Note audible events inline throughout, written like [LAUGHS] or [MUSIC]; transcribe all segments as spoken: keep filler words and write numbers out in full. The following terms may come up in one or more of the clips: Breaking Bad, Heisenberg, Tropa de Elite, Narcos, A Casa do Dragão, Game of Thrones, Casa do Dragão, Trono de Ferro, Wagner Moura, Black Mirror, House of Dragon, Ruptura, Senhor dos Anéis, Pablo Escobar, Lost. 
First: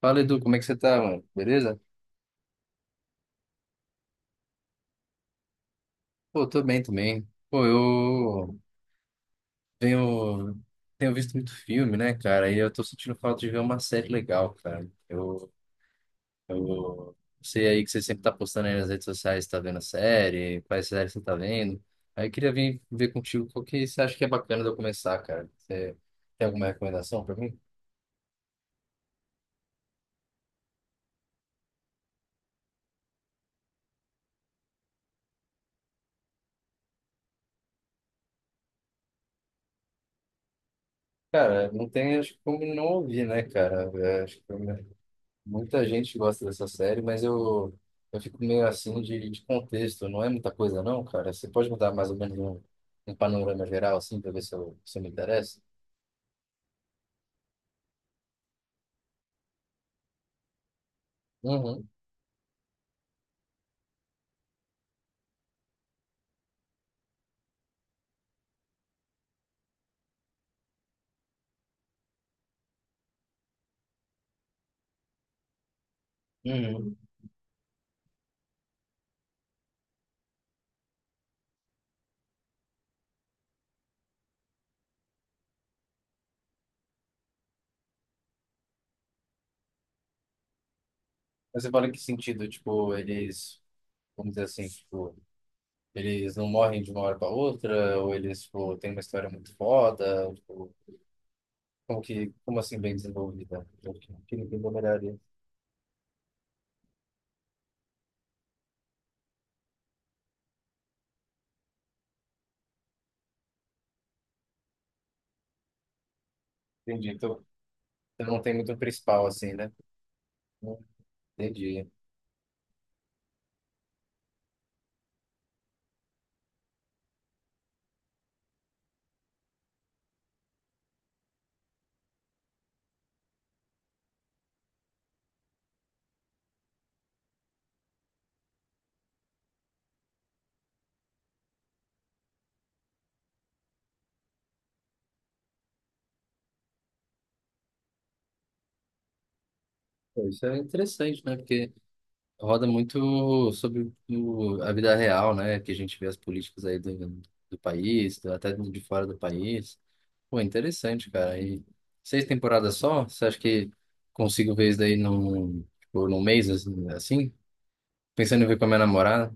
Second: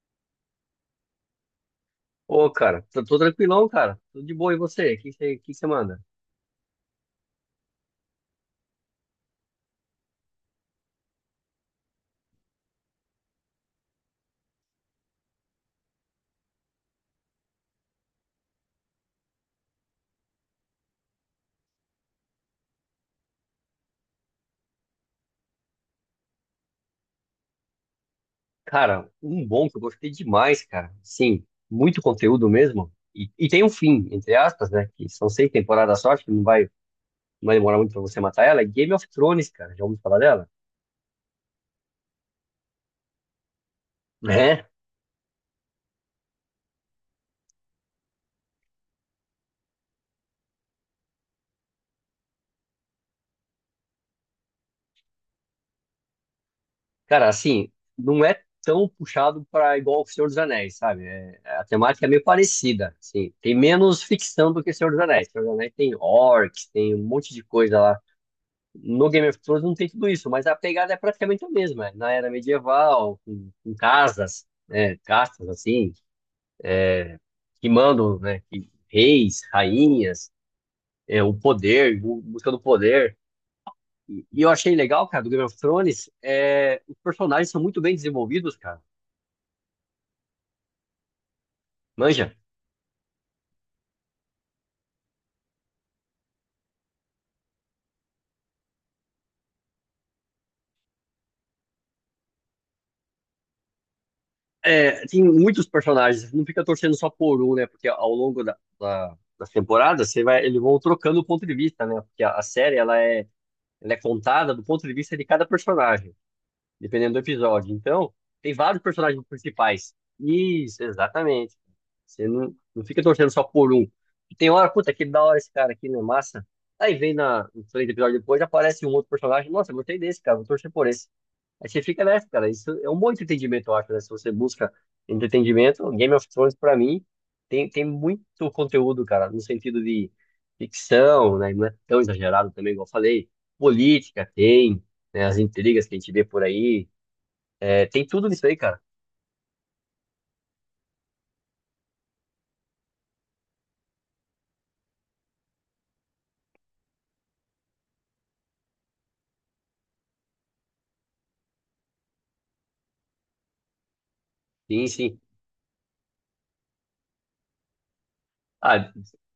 Fala, Edu, como é que você tá, mano? Beleza? Ô, cara, tô, tô tranquilão, cara. Tudo de boa. E você? O que você que você manda? Pô, tô bem também. Pô, eu tenho, tenho visto muito filme, né, cara? E eu tô sentindo falta de ver uma série legal, cara. Eu, eu sei aí que você sempre tá postando aí nas redes sociais, tá vendo série, quais séries você tá vendo. Aí eu queria vir ver contigo qual que você acha que é bacana de eu começar, cara. Você tem alguma recomendação pra mim? Cara, um bom que eu gostei demais, cara. Sim, muito conteúdo mesmo. E, e tem um fim, entre aspas, né? Que são seis temporadas só, acho que não vai, não vai demorar muito pra você matar ela. É Game of Thrones, cara. Já ouviu falar dela? Cara, não tem, acho que como não ouvir, né, cara? Eu acho que É. muita gente gosta dessa série, mas eu, eu fico meio assim de, de contexto. Não é muita coisa, não, cara. Você pode me dar mais ou menos um, um panorama geral, assim, pra ver se eu, se eu me interesso? Cara, assim, não é tão puxado pra igual o Senhor dos Anéis, sabe? É- a Uhum. temática é meio parecida, assim. Tem menos ficção do que Senhor dos Anéis. Senhor dos Anéis tem orcs, tem um monte de coisa lá. No Game of Thrones não tem tudo isso, mas a pegada é praticamente a mesma. é Na era medieval, com, com casas, né, castas assim, Uhum. que mandam, né, que- reis, rainhas, é, o poder, bu- busca do poder. E, e eu achei legal, cara, do Game of Thrones, é, os personagens são muito bem desenvolvidos, cara. Mas você fala em que Manja, sentido? Tipo, eles, vamos dizer assim, tipo, eles não morrem de uma hora para outra, ou eles, tipo, têm uma história muito foda, ou, tipo, como que, como assim bem desenvolvida? Eu queria entender melhor é, isso. tem muitos personagens, não fica torcendo só por um, né? Porque ao longo da, da, das temporadas, você vai, eles vão trocando o ponto de vista, né? Porque a, a série, ela é, ela é contada do ponto de vista de cada personagem Entendi. dependendo do Então, episódio. Então, então não tem tem muito um vários personagens principal, assim, né? principais. Isso, exatamente. Entendi. Você não, não fica torcendo só por um. E tem hora, puta, que da hora esse cara aqui, não é massa? Aí vem na, no três episódios depois, aparece um outro personagem. Nossa, eu gostei desse, cara, vou torcer por esse. Aí você fica nessa, cara. Isso é um bom entretenimento, eu acho, né? Se você busca entretenimento, Game of Thrones, pra mim, tem, tem muito conteúdo, cara, no sentido de ficção, né? Não é tão exagerado também, igual eu falei. Política tem, né? As intrigas que a gente vê por aí é, tem tudo isso aí, cara. Pô, isso é interessante, né? Porque roda muito sobre o- a vida real, né? Que a gente vê as políticas aí do, do país, do- até de fora do país. Pô, interessante, cara. E seis temporadas só? Você acha que consigo ver isso Sim, daí sim. num, tipo, num mês, assim? assim? Pensando em ver com a minha Ah, namorada?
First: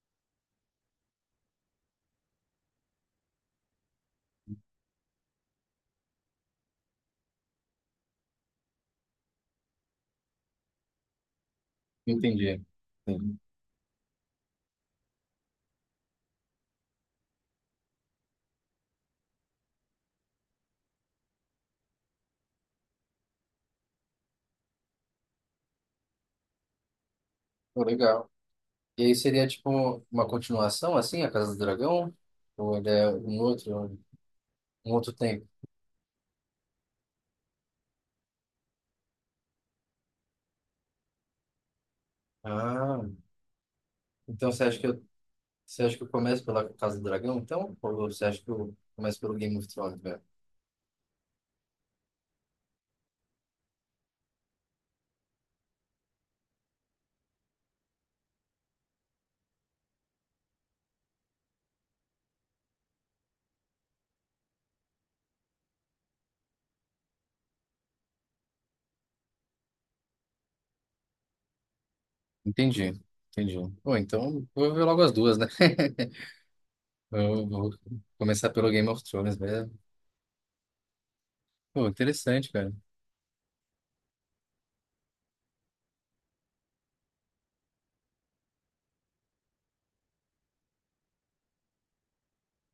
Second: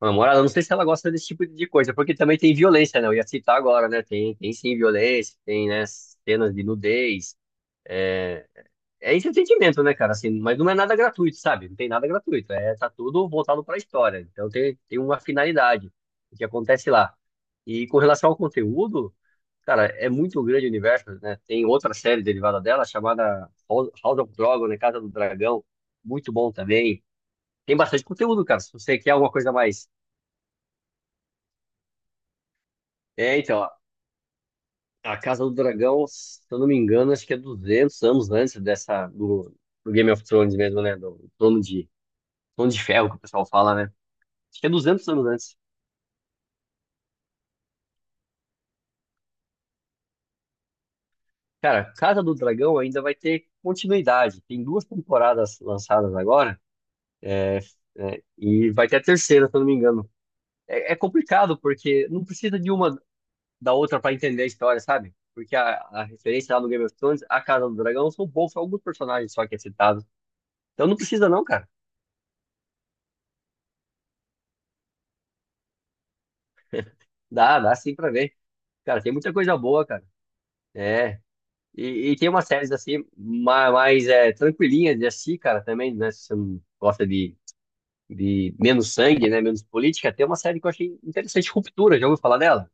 a namorada, não sei se ela gosta desse tipo de coisa, porque também tem violência, né? Eu ia citar agora, né? Tem, tem sim violência, tem, né, cenas de nudez. É, é entretenimento, né, cara? Assim, mas não é nada gratuito, sabe? Não tem nada gratuito. Entendi. É, tá tudo Sim. voltado pra história. Então tem, tem uma finalidade o que acontece lá. E com relação ao conteúdo, cara, é muito grande o universo, né? Tem outra série derivada dela chamada House House of Dragon, né? Casa do Dragão. Muito bom também. Tem Pô, bastante legal. conteúdo, cara, se você E quer aí alguma seria, coisa a mais. tipo, uma continuação, assim, A Casa do Dragão? Ou ele é É, um então, ó, outro, um outro a Casa tempo? do Dragão, se eu não me engano, acho que é duzentos anos antes dessa, do, do Game of Thrones mesmo, né? Do Trono de, Trono de Ah, Ferro, que o pessoal fala, né? então Acho você que é acha que eu duzentos anos antes. você acha que eu começo pela Casa do Dragão, então? Ou você acha que eu começo pelo Game of Thrones, velho? Cara, Casa do Dragão ainda vai ter continuidade. Tem duas temporadas lançadas agora, né? E vai ter a terceira, se eu não me engano. É, é complicado, porque não precisa de uma da outra para entender a história, sabe? Porque a, a referência lá no Game of Thrones, a Casa do Dragão, são poucos, alguns personagens só que é citado. Então não precisa não, cara. Entendi, entendi. Bom, então vou ver logo as duas, né? [LAUGHS] Eu Dá, vou dá sim pra ver. começar pelo Game of Cara, tem muita Thrones, coisa velho. boa, cara. É. Pô, E, e tem umas interessante, cara. séries assim, ma- mais, é, tranquilinhas de assistir, cara, também, né? Se você não gosta de, de, menos sangue, né? Menos política, tem uma série que eu achei interessante, Ruptura, já ouviu falar dela?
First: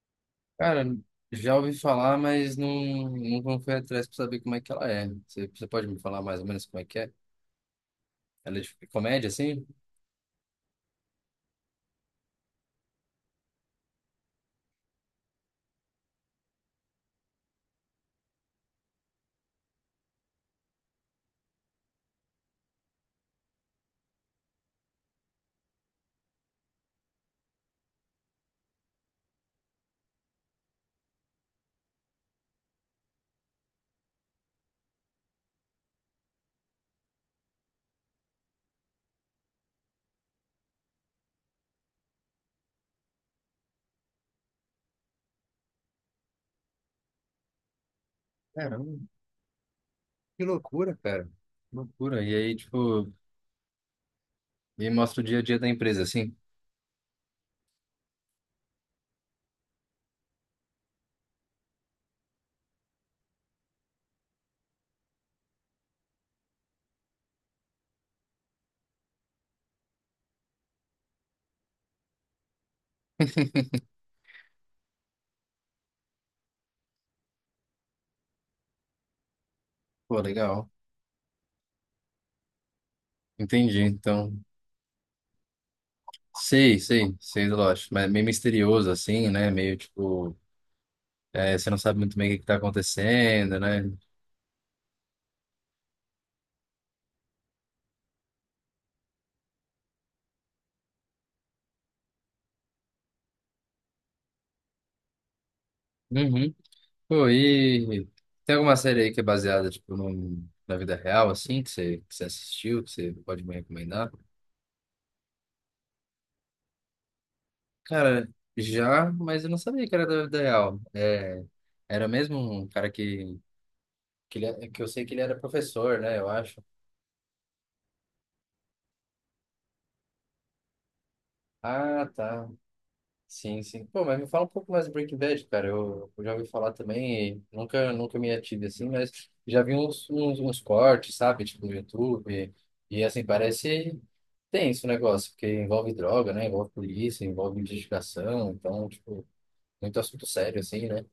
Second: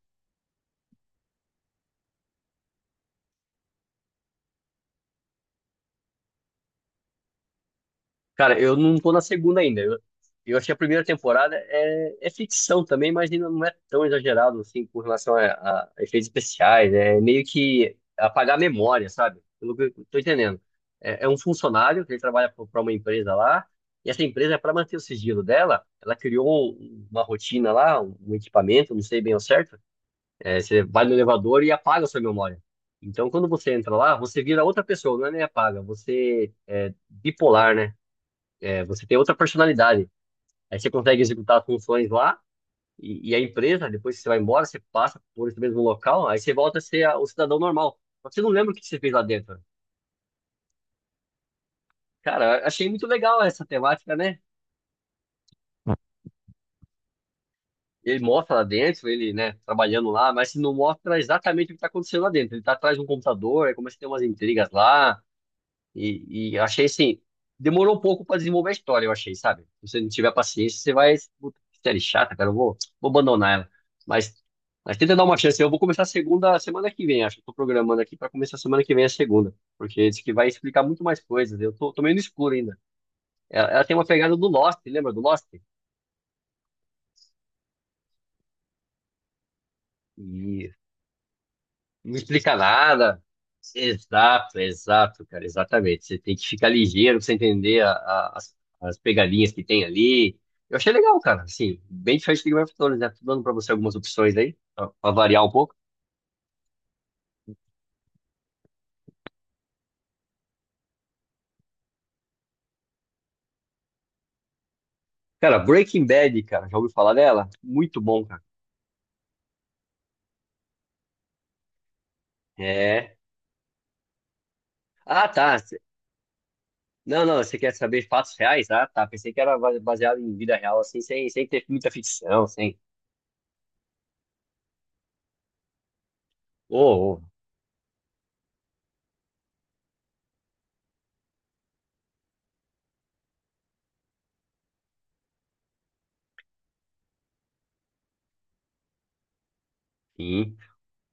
Cara, já ouvi falar, mas não, não fui atrás pra saber como é que ela é. Você, você pode me falar mais ou menos como é que é? Ela é Cara, de eu não tô na comédia, segunda assim? ainda. Eu, eu achei a primeira temporada é, é ficção também, mas ainda não é tão exagerado assim com relação a, a efeitos especiais. É meio que apagar a memória, sabe? Pelo que eu tô entendendo. É, é um funcionário que ele trabalha para uma empresa lá, e essa empresa, para manter o sigilo dela, ela criou um- uma rotina lá, um um equipamento, não sei bem ao certo. É, você vai no elevador e apaga a sua memória. Então, quando você entra lá, você vira outra pessoa, não é nem apaga, você bipolar, né? É, você tem outra personalidade. Aí você consegue executar as funções lá e, e a empresa, depois que você vai embora, você passa por esse mesmo local, aí você volta a ser a- o cidadão normal. Só que você não lembra o que você Caramba, fez lá dentro. que loucura, cara. Loucura. E aí, Cara, achei muito tipo, legal essa temática, né? me mostra o dia a dia da empresa, assim? Ele mostra lá dentro, ele, né, trabalhando lá, mas não mostra exatamente o que está acontecendo lá dentro. Ele tá atrás de um computador, aí começa a ter umas intrigas lá. E, e eu achei assim, demorou um pouco pra desenvolver a história, eu achei, sabe? Se você não tiver paciência, você vai. Puta, que série chata, cara, eu vou, vou, abandonar ela. Mas, mas tenta dar uma chance. Eu vou começar a segunda semana que vem, acho que eu tô programando aqui pra começar semana que vem a segunda. Porque Pô, diz que vai legal. explicar muito mais coisas. Eu tô, tô meio no escuro ainda. Ela, Entendi, ela tem uma então. pegada do Lost, lembra do Lost? Sei, sei, sei do Lost, mas meio misterioso assim, né? Meio tipo, E é, você não sabe não muito bem o que que tá explica nada. acontecendo, né? Exato, exato, cara, exatamente. Você tem que ficar ligeiro pra você entender a- a- as, as pegadinhas que tem ali. Eu achei legal, cara, assim, bem diferente do Game of Thrones, né? Tô dando pra você algumas opções aí, pra, pra, variar um pouco. Uhum. Pô, e tem alguma série aí que é baseada tipo num- na vida real assim, que você, que você assistiu, que você pode me recomendar? Cara, Breaking Bad, cara, já ouviu falar dela? Muito bom, Cara, cara. já, mas eu não sabia que era da vida real. É, era mesmo um cara É. que que, ele, é- que eu sei que ele Ah, era tá. cê- professor, né? Eu acho. Não, não, você quer saber fatos reais? Ah, tá. Pensei que era ba- baseado em vida real, assim, sem, sem ter muita Ah, ficção, tá. sem. Sim, sim. Pô, mas me fala um pouco mais do Breaking Bad, cara. Eu, eu já ouvi falar Ô, ô, também, e nunca, nunca me ative assim, mas já vi uns, uns, uns cortes, sabe? Tipo, no YouTube. E assim, parece tenso o negócio, porque envolve droga, né? Envolve polícia, envolve investigação. Então, tipo, muito assunto sim. sério, assim, né?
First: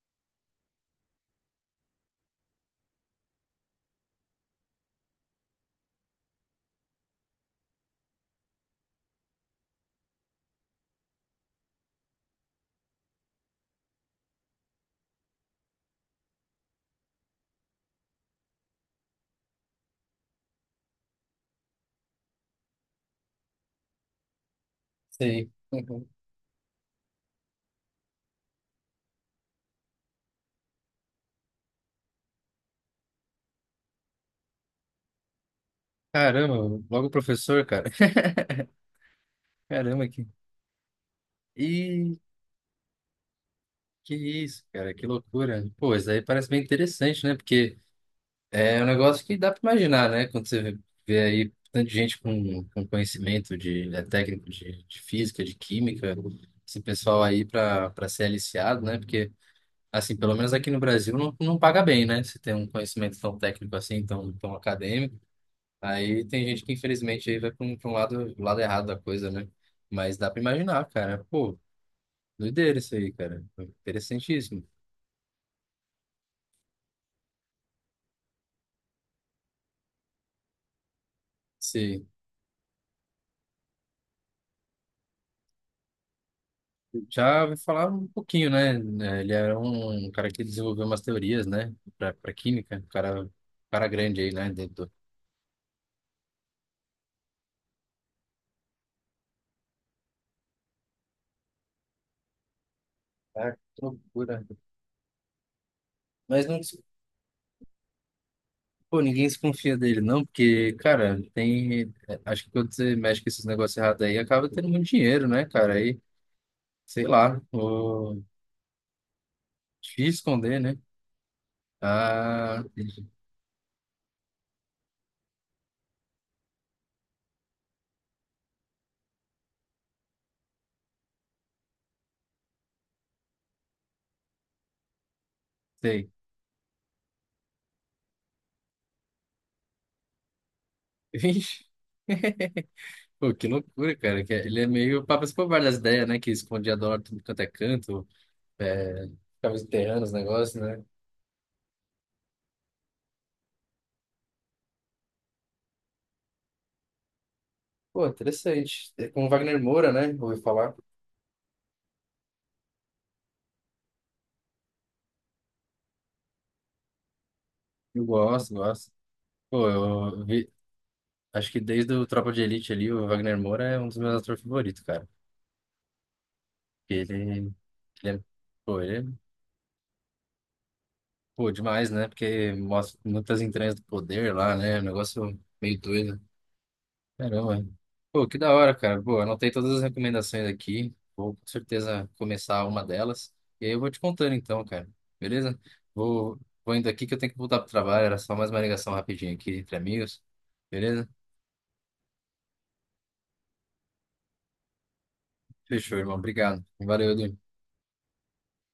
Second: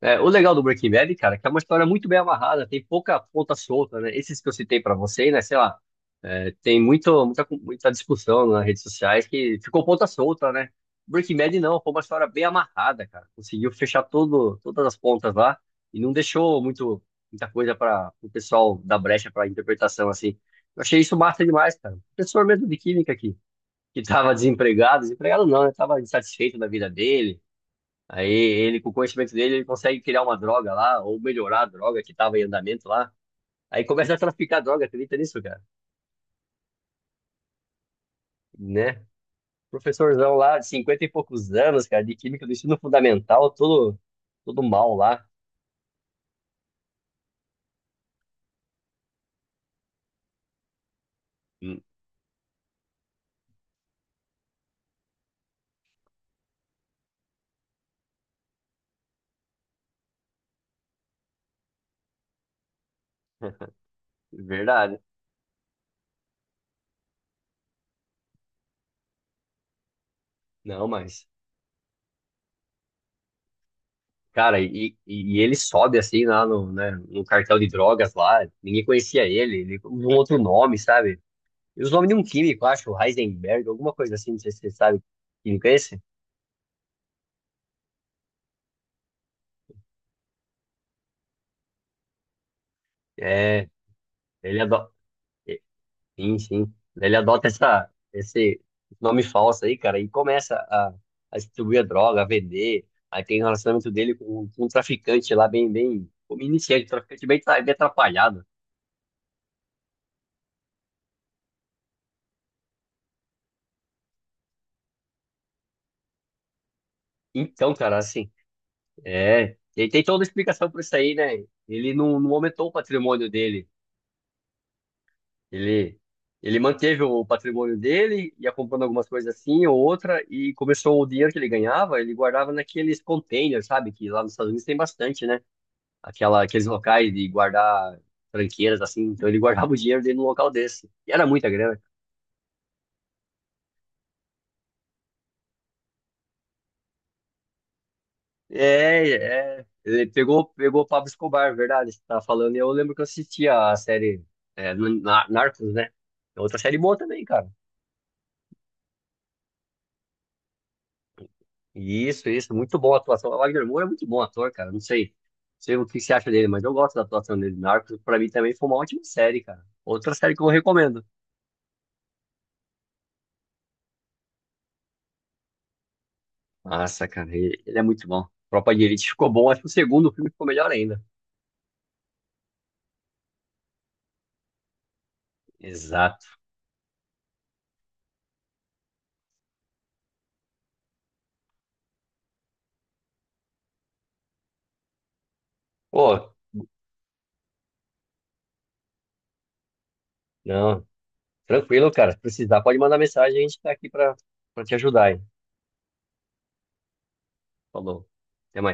É, o legal do Breaking Bad, cara, é que é uma história muito bem amarrada, tem pouca ponta solta, né? Esses que eu citei pra você, né? Sei lá, é, tem muito, muita, muita discussão nas redes sociais que ficou ponta solta, né? Breaking Bad não, foi uma história bem amarrada, cara. Conseguiu fechar todo, todas as pontas lá e não deixou muito, muita coisa para o pessoal dar brecha para interpretação, assim. Eu achei isso massa demais, cara. Professor mesmo de química aqui, que tava desempregado, desempregado Sei. não, né? Tava insatisfeito da vida dele. Aí ele, com o conhecimento dele, ele consegue criar uma droga lá, ou melhorar a droga que estava em andamento lá. Aí começa a traficar droga, acredita nisso, cara? [LAUGHS] Caramba, logo professor, cara. Né? [LAUGHS] Caramba, que. Professorzão lá, de cinquenta e poucos anos, cara, de Ih, química do ensino fundamental, todo, que todo isso, cara, mal que lá. loucura. Pô, isso aí parece bem interessante, né? Porque. É um negócio que dá para imaginar, né? Quando você vê aí Hum. tanta gente com, com conhecimento de, né, técnico de, de física, de química, esse pessoal aí para para ser aliciado, né? Porque, assim, pelo menos aqui no Brasil não, não paga bem, né? Se tem um conhecimento tão técnico assim, tão, tão Verdade. acadêmico, aí tem gente que infelizmente aí vai para um, pra um lado, lado errado da coisa, né? Mas dá para Não, imaginar, cara. mas, Pô, doideira isso aí, cara. cara, Interessantíssimo. e, e e ele sobe assim lá no, né, no cartel de drogas lá, ninguém conhecia ele, ele usa um outro nome, sabe? E os Sim. nomes de um químico, acho, Heisenberg, alguma coisa assim, não sei se você sabe que químico é esse. Já ouvi falar um pouquinho, né? Eh, Ele era um cara que desenvolveu umas teorias, né? Para para química, um cara, É, cara grande aí, né? ele Dentro adora. do... Sim, sim. Ele adota essa, esse nome falso aí, cara, e começa a, a distribuir a droga, a vender. Aí tem o Ah, que relacionamento dele loucura. com, com um traficante lá, bem, bem, como Mas não, des- iniciante, um traficante bem, tra- bem atrapalhado. pô, ninguém se confia dele, não, porque, cara, tem. eh, Acho que quando você mexe com esses negócios errados aí, acaba tendo muito dinheiro, né, cara? Aí, sei lá, Então, cara, o... assim, é. Ele tem difícil toda a esconder, explicação né? pra isso aí, né? Ele não, não, Ah, aumentou o patrimônio dele. Ele, ele manteve o patrimônio dele, ia comprando algumas coisas assim ou outra, e começou o dinheiro que ele ganhava, ele guardava naqueles containers, sabe? Que lá nos Estados Unidos tem bastante, né? sei. aquela, aqueles locais de guardar tranqueiras, assim. Então ele guardava o dinheiro dele num local desse. E [LAUGHS] era muita Vixe, grana. pô, que loucura, cara. que é, Ele é meio papas por várias ideias, né? Que escondia dólar tudo quanto é canto. É, ficava É, é. enterrando Ele os pegou, negócios, pegou né? o Pablo Escobar, verdade, você tá falando. E eu lembro que eu assistia a série é, no- na- Narcos, né? É outra série boa também, cara. Pô, interessante. É com o Wagner Moura, né? Ouvi falar. Isso, isso. Muito boa a atuação. O Wagner Moura é muito bom ator, cara. Não sei, não sei, o que você acha dele, mas eu gosto da atuação dele. Narcos, Eu pra mim, gosto, também foi uma gosto. ótima série, cara. Pô, Outra eu série que eu vi. recomendo. Acho que desde o Tropa de Elite ali, o Wagner Moura é um dos meus atores favoritos, cara. Porque Nossa, cara, Ele, ele, ele é muito ele é, bom. Tropa pô, de ele Elite é, ficou bom. Acho que o segundo filme ficou melhor ainda. pô, demais, né? Porque mostra muitas entranhas do poder lá, né? É um negócio meio doido. Exato. Caramba. Pô, que da hora, cara. Pô, anotei todas as recomendações aqui. Vou com certeza começar uma delas. E aí eu vou te contando então, cara. Beleza? Pô, Vou, vou indo aqui que eu tenho que voltar pro trabalho. Era só mais uma ligação rapidinha aqui entre amigos. não, Beleza? tranquilo, cara. Se precisar, pode mandar mensagem, a gente tá aqui pra, pra, te ajudar, hein? Fechou, irmão. Obrigado. Valeu, Edu. Falou. Até mais.